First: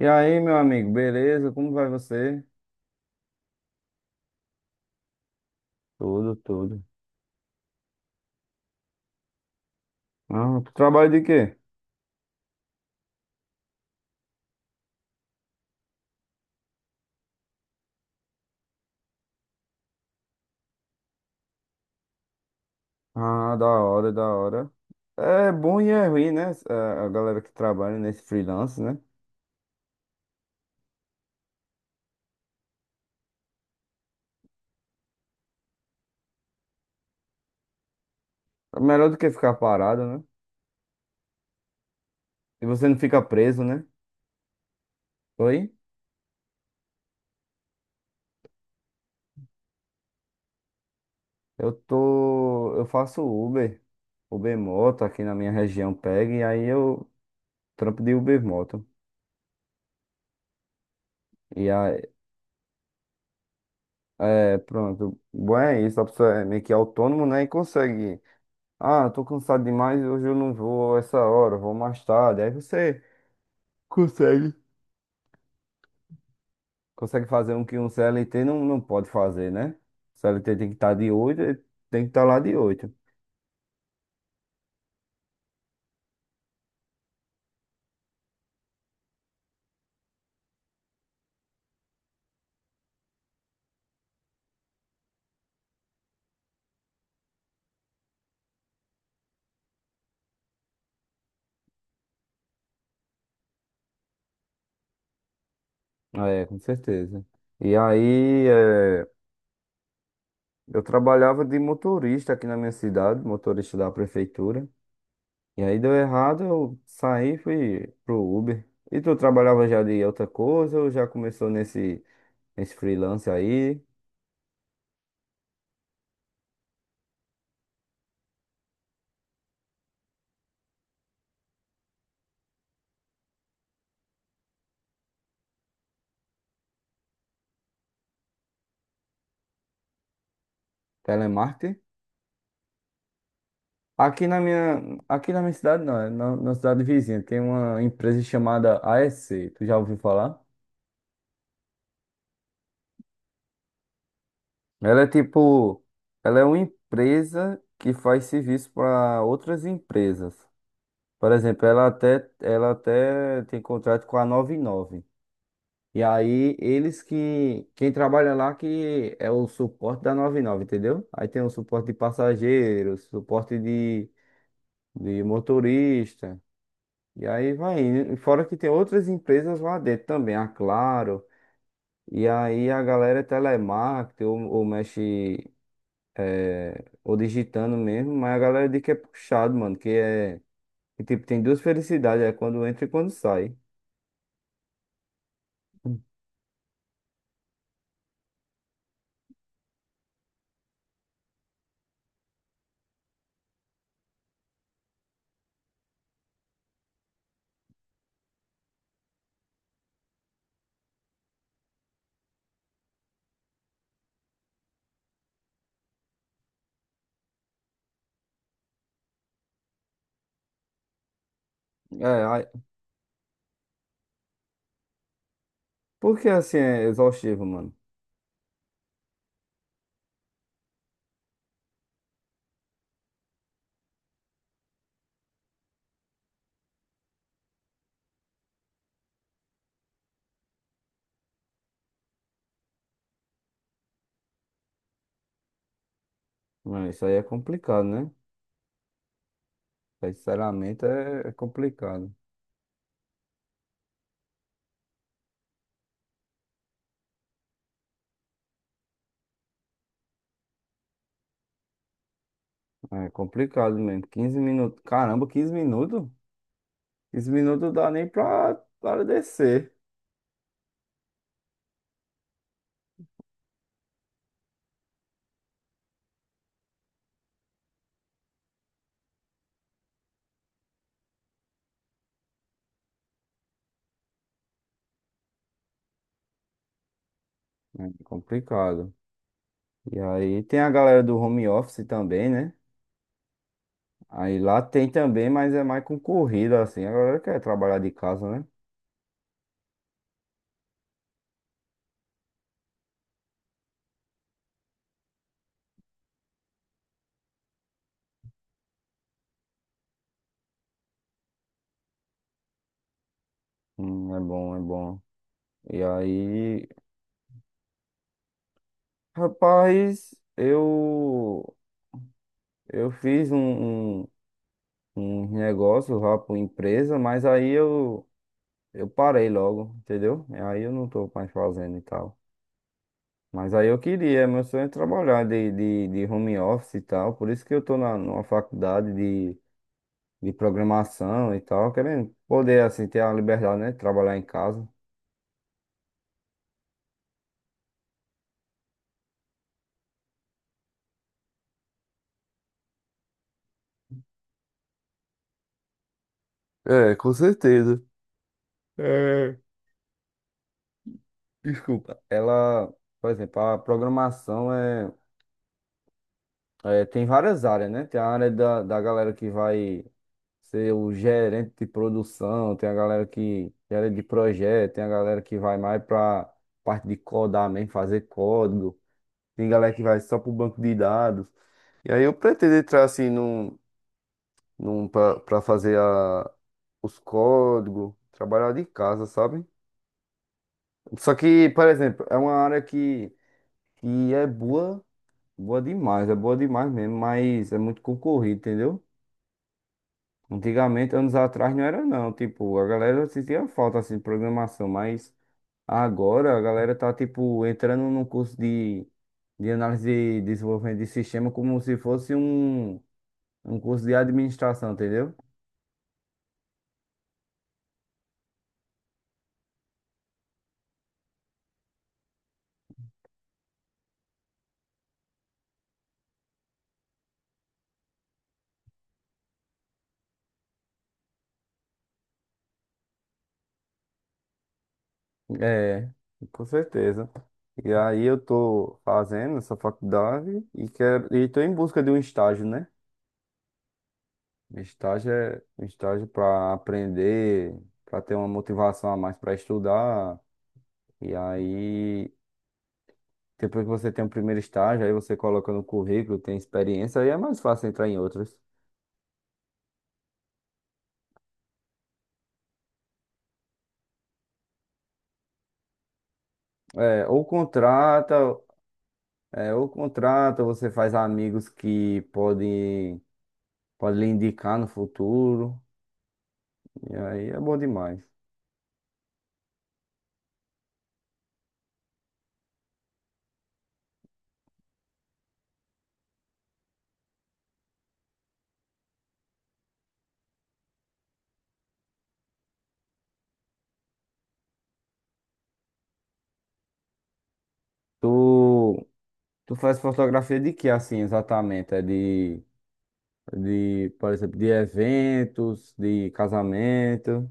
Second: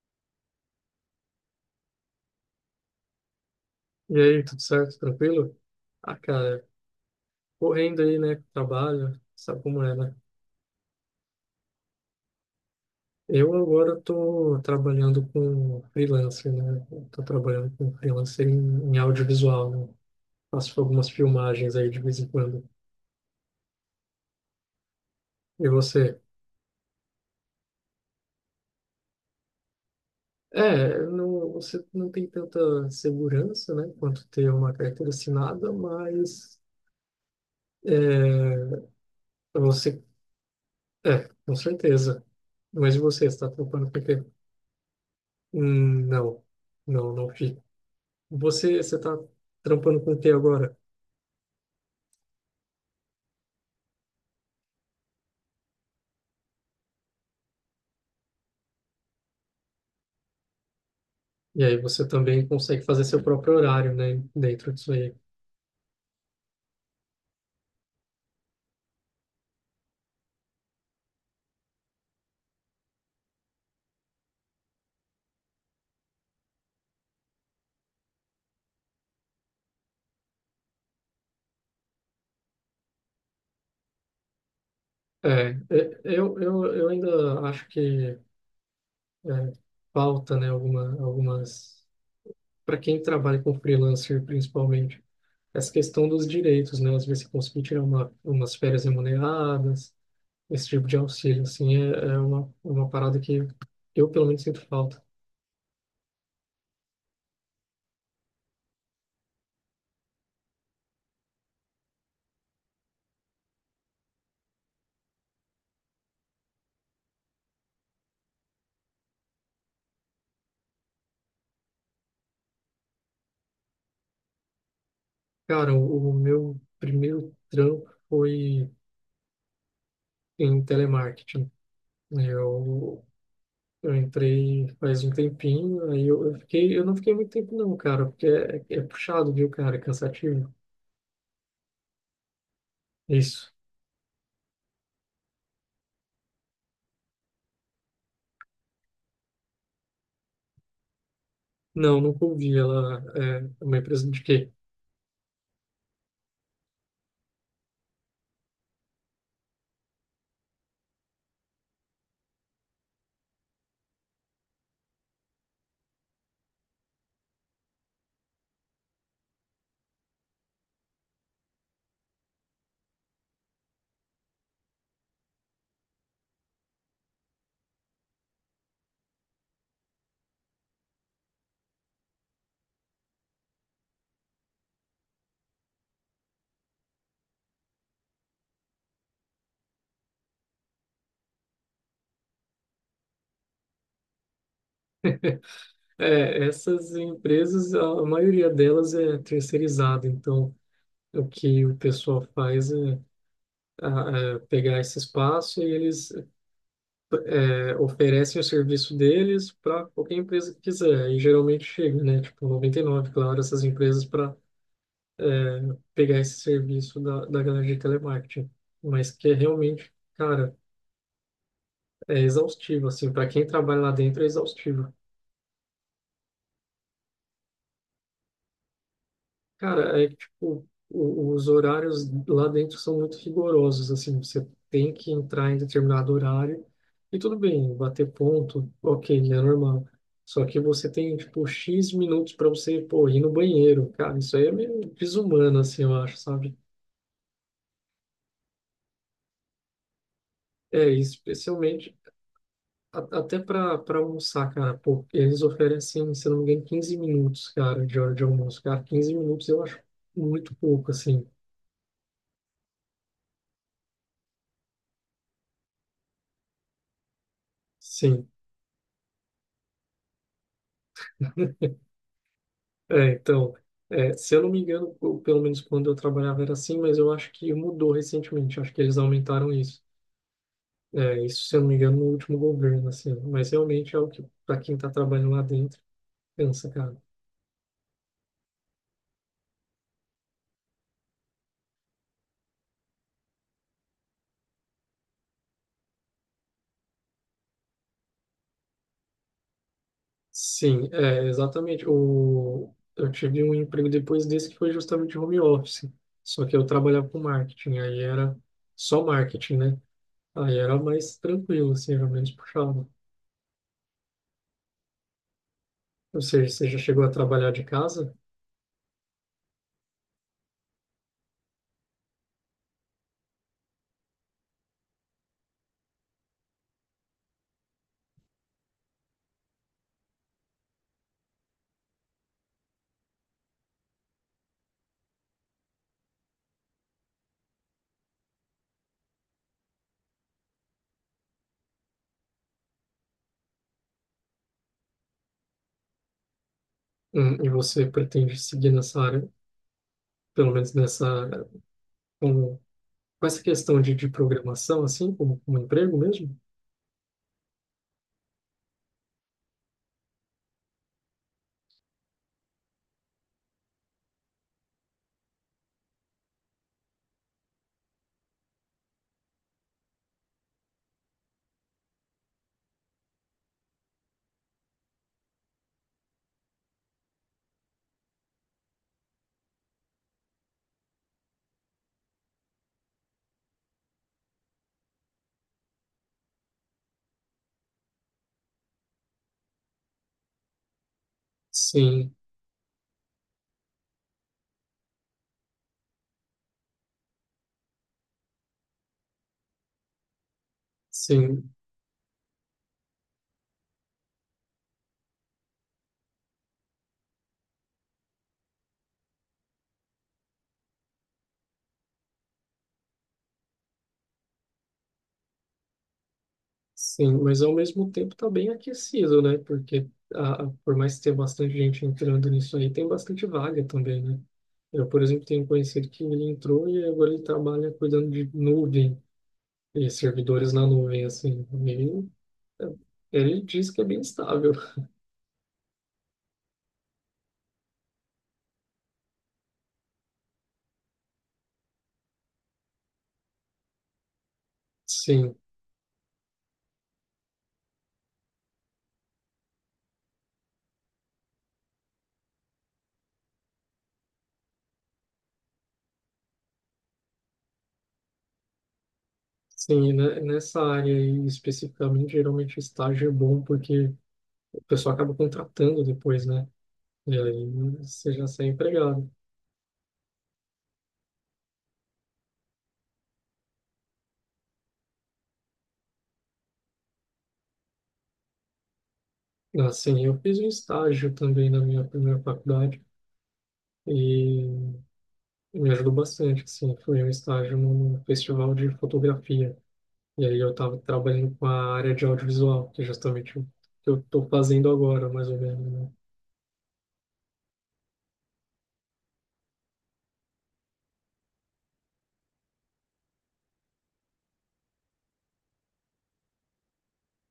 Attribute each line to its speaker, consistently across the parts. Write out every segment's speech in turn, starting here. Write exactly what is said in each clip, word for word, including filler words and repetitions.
Speaker 1: E aí, meu amigo, beleza? Como vai você?
Speaker 2: E aí, tudo certo? Tranquilo? Ah,
Speaker 1: Tudo,
Speaker 2: cara,
Speaker 1: tudo.
Speaker 2: correndo aí, né? Trabalho, sabe como é, né?
Speaker 1: Ah, tu trabalha de quê?
Speaker 2: Eu agora tô trabalhando com freelancer, né? Eu Tô trabalhando com freelancer em, em audiovisual, né? Faço algumas filmagens aí de vez em quando.
Speaker 1: Ah, da hora, da hora. É
Speaker 2: E
Speaker 1: bom e é
Speaker 2: você?
Speaker 1: ruim, né? A a galera que trabalha nesse freelance, né?
Speaker 2: É, não, você não tem tanta segurança, né? Quanto ter uma carteira assinada, mas
Speaker 1: É
Speaker 2: é,
Speaker 1: melhor do que ficar
Speaker 2: você...
Speaker 1: parado, né?
Speaker 2: É, com certeza.
Speaker 1: E você
Speaker 2: Mas
Speaker 1: não
Speaker 2: e
Speaker 1: fica
Speaker 2: você? Está tá
Speaker 1: preso, né?
Speaker 2: trampando porque...
Speaker 1: Oi?
Speaker 2: Hum, Não, não, não fico. Você você está trampando com o que agora?
Speaker 1: Eu tô. Eu faço Uber, Uber Moto aqui na minha região pega, e aí eu trampo de Uber Moto.
Speaker 2: E
Speaker 1: E
Speaker 2: aí
Speaker 1: aí,
Speaker 2: você também consegue fazer seu próprio horário, né,
Speaker 1: é,
Speaker 2: dentro disso aí.
Speaker 1: pronto. Bom é isso, a pessoa é meio que autônomo, né? E consegue. Ah, tô cansado demais, hoje eu não vou a essa hora, eu vou mais tarde. Aí você consegue. Consegue fazer um que um C L T não, não pode fazer, né? C L T tem que estar de oito, eh, tem que estar lá de oito.
Speaker 2: É, é, eu, eu, eu ainda acho que é, falta, né, alguma, algumas. Para quem trabalha com freelancer, principalmente, essa questão dos direitos, né? Às vezes você conseguir tirar uma, umas férias remuneradas, esse tipo de auxílio, assim, é, é uma, uma parada que eu, pelo menos, sinto falta.
Speaker 1: É, com certeza. E aí, é, eu trabalhava de motorista aqui na minha cidade, motorista da prefeitura. E aí deu errado, eu saí e fui pro Uber. E tu trabalhava já de outra coisa ou já começou nesse, nesse freelance aí,
Speaker 2: Cara, o, o meu primeiro trampo foi em telemarketing. Eu, eu entrei faz um tempinho, aí eu, eu fiquei, eu não fiquei muito tempo não, cara, porque é, é é puxado, viu, cara, é cansativo.
Speaker 1: telemarketing?
Speaker 2: Isso.
Speaker 1: Aqui na minha, aqui na minha cidade, não, é na, na cidade vizinha, tem uma empresa chamada A S C. Tu já ouviu falar?
Speaker 2: Não, nunca ouvi, ela é uma empresa de quê?
Speaker 1: Ela é tipo, ela é uma empresa que faz serviço para outras empresas. Por exemplo, ela até, ela até tem contrato com a noventa e nove. E nove e aí eles que, quem trabalha lá que é o suporte da noventa e nove, entendeu? Aí tem o suporte de passageiros, suporte de, de motorista. E aí vai indo. E fora que tem outras empresas lá dentro também, a Claro. E aí a galera é telemarketing ou, ou mexe, é, ou digitando mesmo, mas a galera diz que é puxado, mano, que é. Que, tipo, tem duas felicidades, é quando entra e quando sai.
Speaker 2: É, essas empresas, a, a maioria delas é terceirizada, então o que o pessoal faz é, a- é pegar esse espaço e eles é, oferecem o serviço deles para qualquer empresa que quiser, e geralmente chega, né, tipo noventa e nove, Claro, essas empresas para é, pegar esse serviço da, da galera de telemarketing, mas que é realmente, cara,
Speaker 1: É,
Speaker 2: é
Speaker 1: aí-
Speaker 2: exaustivo, assim, para quem trabalha lá dentro é exaustivo.
Speaker 1: porque assim é exaustivo, mano.
Speaker 2: Cara, é que, tipo, o- os horários lá dentro são muito rigorosos, assim, você tem que entrar em determinado horário e tudo bem, bater ponto, ok, é normal. Só que você tem, tipo, X minutos para você, pô, ir no banheiro, cara, isso aí é meio desumano, assim, eu acho, sabe?
Speaker 1: Não, isso aí é complicado, né? Sinceramente
Speaker 2: É,
Speaker 1: é é
Speaker 2: especialmente
Speaker 1: complicado.
Speaker 2: a- até para para almoçar, cara, pô, eles oferecem, se não me engano, quinze minutos, cara, de hora de almoço, cara, quinze minutos eu acho muito pouco, assim,
Speaker 1: É complicado mesmo. Quinze minutos. Caramba, quinze minutos? Quinze minutos dá nem
Speaker 2: sim.
Speaker 1: pra, para descer.
Speaker 2: É, então, é, se eu não me engano, eu- pelo menos quando eu trabalhava era assim, mas eu acho que mudou recentemente, acho que eles aumentaram isso. É, isso, se eu não me engano, no último governo, assim, mas realmente é o que, para quem está trabalhando lá dentro, cansa, cara.
Speaker 1: É complicado. E aí tem a galera do home office também, né? Aí lá tem também, mas é mais concorrido, assim. A galera quer trabalhar de casa, né?
Speaker 2: Sim, é, exatamente. O, eu tive um emprego depois desse que foi justamente home office. Só que eu trabalhava com marketing, aí era só marketing, né? Aí era mais tranquilo, assim, era menos puxado.
Speaker 1: Hum, é bom, é bom. E
Speaker 2: Ou seja,
Speaker 1: aí,
Speaker 2: você já chegou a trabalhar de casa,
Speaker 1: rapaz, eu, eu fiz um, um, um negócio lá pra empresa, mas aí eu, eu parei logo, entendeu? E aí eu não tô mais fazendo e tal. Mas aí eu queria, meu sonho é trabalhar de, de, de home office e tal. Por isso que eu tô na, numa faculdade de programação e tal, querendo poder, assim, ter a liberdade, né? De trabalhar em casa.
Speaker 2: hum, e você pretende seguir nessa área, pelo menos nessa, com, com essa questão de, de programação, assim, como, como emprego mesmo?
Speaker 1: É, com certeza. É, desculpa. Ela, por exemplo, a programação é, é- tem várias áreas, né? Tem a área da, da galera que vai ser o gerente de produção, tem a galera que gera de projeto, tem a galera que vai mais para parte de codar mesmo, fazer código, tem galera que vai só para o banco de dados. E aí eu pretendo entrar assim num, num para fazer a os códigos, trabalhar de casa, sabe? Só que, por exemplo,
Speaker 2: Sim,
Speaker 1: é uma área que, que é boa, boa demais, é boa demais mesmo, mas é muito concorrido, entendeu? Antigamente, anos
Speaker 2: sim.
Speaker 1: atrás, não era não, tipo, a galera sentia falta, assim, de programação, mas agora a galera tá, tipo, entrando num curso de, de análise e desenvolvimento de sistema como se fosse um, um curso de administração, entendeu?
Speaker 2: Sim, mas ao mesmo tempo está bem aquecido, né? Porque a, a- por mais que tenha bastante gente entrando nisso aí, tem bastante vaga também, né? Eu, por exemplo, tenho um conhecido que ele entrou e agora ele trabalha cuidando de nuvem e servidores na nuvem, assim. Ele, ele diz que é bem estável.
Speaker 1: É, com certeza. E aí eu tô fazendo essa faculdade e quero e tô em busca de um estágio, né? Um estágio
Speaker 2: Sim,
Speaker 1: é um estágio para aprender, para ter uma motivação a mais para estudar. E aí depois que você tem o primeiro estágio, aí você coloca no currículo, tem experiência, aí é mais fácil entrar em outros.
Speaker 2: sim, né? Nessa área aí especificamente, geralmente o estágio é bom porque o pessoal acaba contratando depois, né?
Speaker 1: É,
Speaker 2: E
Speaker 1: ou
Speaker 2: aí você
Speaker 1: contrata,
Speaker 2: já sai empregado.
Speaker 1: é, ou contrata, você faz amigos que podem, podem lhe indicar no futuro. E aí é bom demais.
Speaker 2: Assim, eu fiz um estágio também na minha primeira faculdade e me ajudou bastante, assim, foi um estágio num festival de fotografia. E aí eu estava trabalhando com a área de audiovisual, que é justamente o que eu estou fazendo agora, mais ou menos, né?
Speaker 1: Tu, tu faz fotografia de que assim exatamente? É de, de, por exemplo, de eventos, de casamento.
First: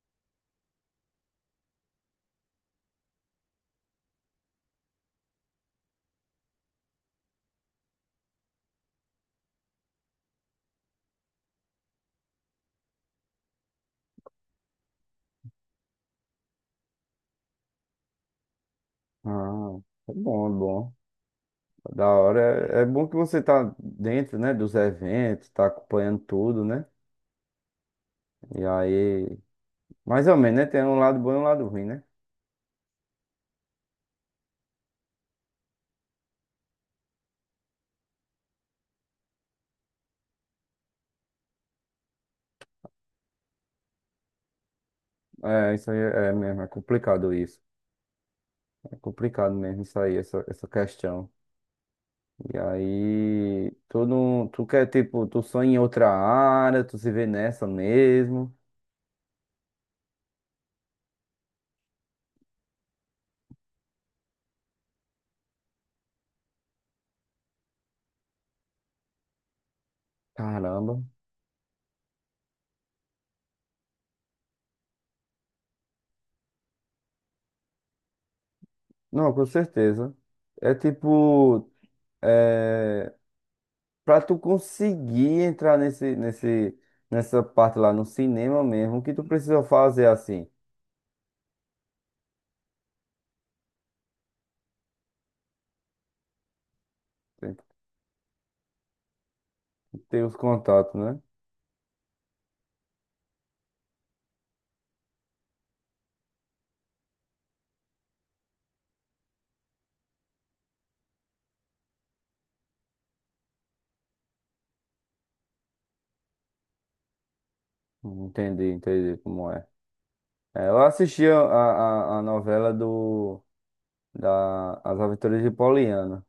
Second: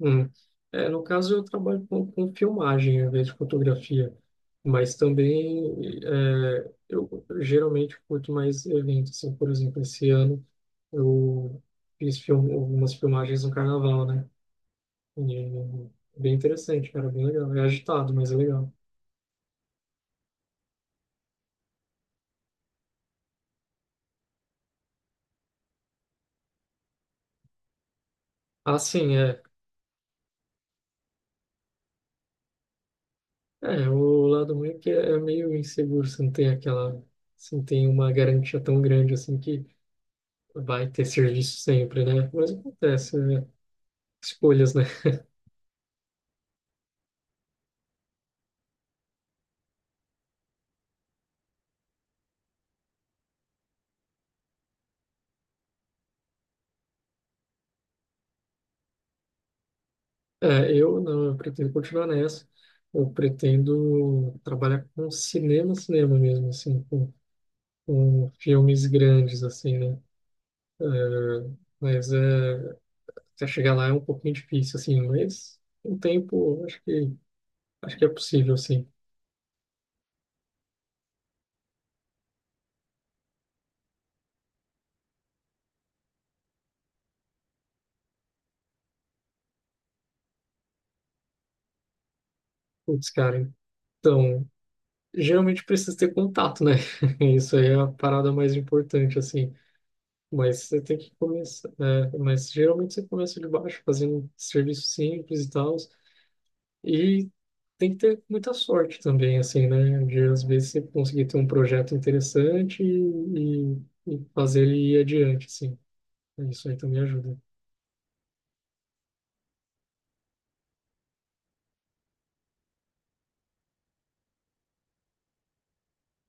Speaker 2: Hum. É, no caso, eu trabalho com, com filmagem em vez de fotografia, mas também é, eu geralmente curto mais eventos, assim, por exemplo, esse ano eu fiz film, algumas filmagens no carnaval, né? E é bem interessante, cara, bem legal. É agitado, mas é legal.
Speaker 1: Ah, é bom, é bom. Da hora. É, é bom que você tá dentro, né, dos eventos, tá acompanhando tudo, né? E
Speaker 2: Ah, sim,
Speaker 1: aí,
Speaker 2: é.
Speaker 1: mais ou menos, né? Tem um lado bom e um lado ruim, né?
Speaker 2: É, o lado ruim é que é meio inseguro, você não tem aquela, você não tem uma garantia tão grande assim que vai ter serviço sempre, né? Mas acontece, né? Escolhas, né?
Speaker 1: É, isso aí é mesmo, é complicado isso. É complicado mesmo isso aí, essa, essa questão. E aí, tu não, tu quer, tipo, tu sonha em outra área, tu se vê nessa mesmo.
Speaker 2: É, eu não, eu pretendo continuar nessa. Eu pretendo trabalhar com cinema, cinema mesmo, assim, com, com filmes grandes, assim, né? É,
Speaker 1: Caramba.
Speaker 2: mas é. Você chegar lá é um pouquinho difícil, assim, mas com o tempo acho que acho que é possível, assim.
Speaker 1: Não, com certeza. É tipo, é, pra tu conseguir entrar nesse, nesse, nessa parte lá no cinema mesmo, o que tu precisa fazer assim?
Speaker 2: Putz, cara, então, geralmente precisa ter contato, né?
Speaker 1: Tem
Speaker 2: Isso
Speaker 1: que
Speaker 2: aí é a parada mais importante, assim.
Speaker 1: ter os
Speaker 2: Mas você
Speaker 1: contatos,
Speaker 2: tem que
Speaker 1: né?
Speaker 2: começar, né? Mas geralmente você começa de baixo, fazendo serviço simples e tal. E tem que ter muita sorte também, assim, né? De às vezes você conseguir ter um projeto interessante e, e, e fazer ele ir adiante, assim. Isso aí também ajuda.
Speaker 1: Entendi, entendi como é. É, eu assisti a, a, a a novela do, da, As Aventuras de Poliana.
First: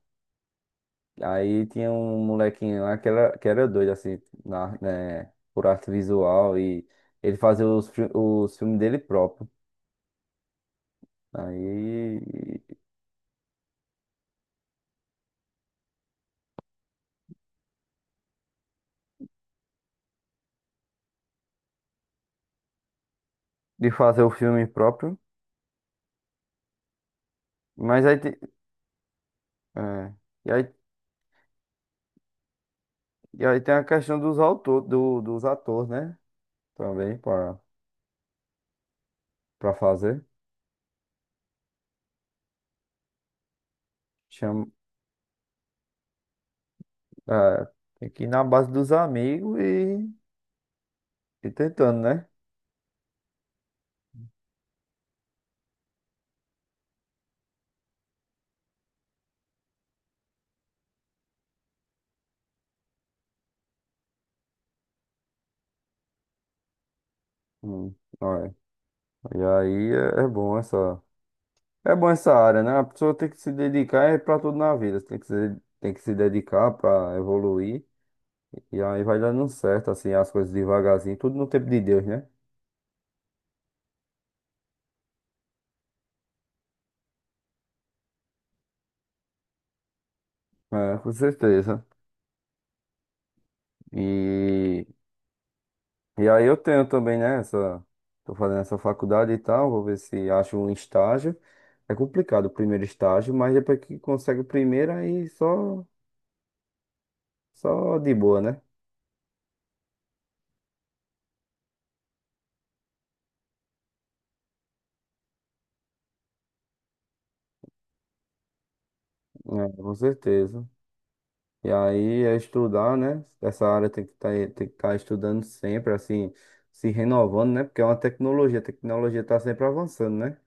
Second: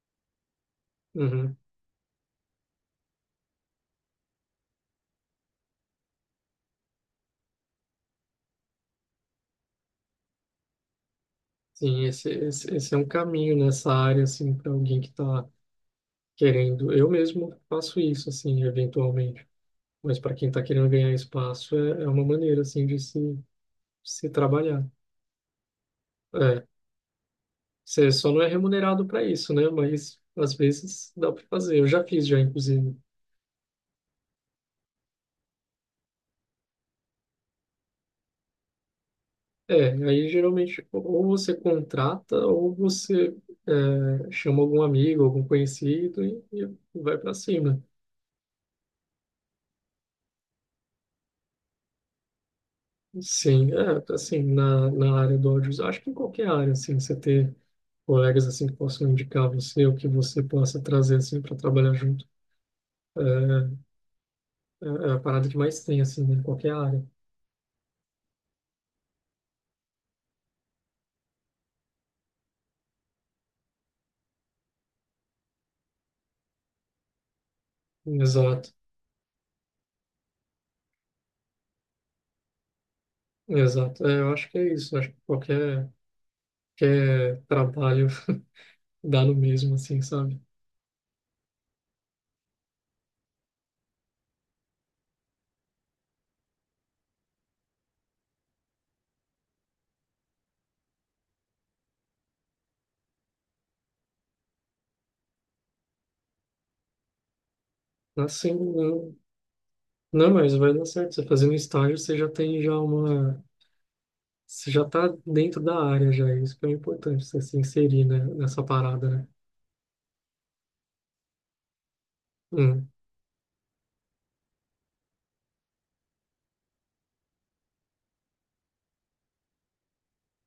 Speaker 2: Uhum.
Speaker 1: Aí tinha um molequinho lá que era, que era doido, assim, na, né, por arte visual e ele fazia os, fi- os filmes dele próprio.
Speaker 2: Sim,
Speaker 1: Aí,
Speaker 2: esse, esse, esse é um caminho nessa área, assim, para alguém que está querendo. Eu mesmo faço isso, assim, eventualmente. Mas para quem está querendo ganhar espaço, é, é uma maneira, assim, de se,
Speaker 1: de fazer
Speaker 2: se
Speaker 1: o filme
Speaker 2: trabalhar.
Speaker 1: próprio.
Speaker 2: É,
Speaker 1: Mas
Speaker 2: você
Speaker 1: aí,
Speaker 2: só
Speaker 1: te-
Speaker 2: não é remunerado para isso, né?
Speaker 1: é,
Speaker 2: Mas
Speaker 1: e
Speaker 2: às
Speaker 1: aí,
Speaker 2: vezes dá para fazer. Eu já fiz, já, inclusive.
Speaker 1: e aí tem a questão dos autores, do, dos atores, né? Também, para para
Speaker 2: É,
Speaker 1: fazer.
Speaker 2: aí geralmente ou você contrata ou você é, chama
Speaker 1: Chama,
Speaker 2: algum amigo, algum conhecido e, e vai para
Speaker 1: é,
Speaker 2: cima.
Speaker 1: tem que ir na base dos amigos e, e tentando, né?
Speaker 2: Sim, é, assim, na, na área do audiovisual, acho que em qualquer área, assim, você ter colegas, assim, que possam indicar você, ou que você possa trazer, assim, para trabalhar junto, é, é é a parada que mais tem, assim, né, em qualquer área.
Speaker 1: Hum, olha. E aí é, é bom essa. É bom essa área, né? A pessoa tem que se dedicar é pra tudo na vida. Você tem que se, tem que se dedicar pra evoluir.
Speaker 2: Exato,
Speaker 1: E aí vai dando certo, assim, as coisas devagarzinho. Tudo no tempo de Deus, né?
Speaker 2: exato. É, eu acho que é isso, acho que qualquer, qualquer trabalho dá no mesmo, assim, sabe?
Speaker 1: É, com certeza. E, e aí eu tenho também, né? Essa, tô fazendo essa faculdade e tal. Vou ver se acho um estágio. É complicado o primeiro estágio, mas depois que consegue o primeiro, aí só, só de boa,
Speaker 2: Assim,
Speaker 1: né?
Speaker 2: não, não, mas vai dar certo, você fazendo estágio, você já tem já uma. Você já tá dentro da área, já, isso que é o importante, você se inserir, né, nessa parada, né?
Speaker 1: É, com certeza. E aí é
Speaker 2: Uhum.
Speaker 1: estudar, né? Essa área tem que tá, tem que estar estudando sempre, assim, se renovando, né? Porque é uma tecnologia, a tecnologia tá sempre avançando, né?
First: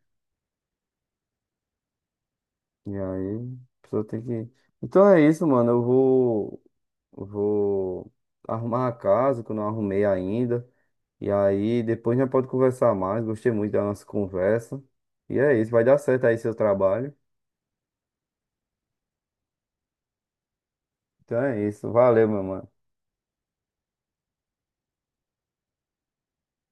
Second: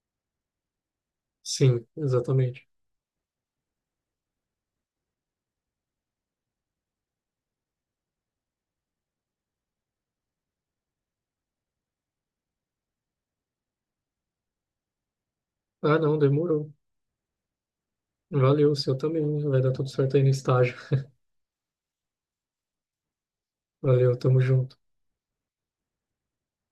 Speaker 2: Sim, exatamente.
Speaker 1: E aí a pessoa tem que. Então é isso, mano. Eu vou, vou arrumar a casa que eu não arrumei ainda. E aí depois já pode conversar mais. Gostei muito da nossa conversa. E é isso, vai dar
Speaker 2: Ah, não,
Speaker 1: certo aí seu
Speaker 2: demorou.
Speaker 1: trabalho.
Speaker 2: Valeu, o seu também. Vai dar tudo certo aí no estágio.
Speaker 1: Então é isso. Valeu, meu mano.
Speaker 2: Valeu, tamo junto.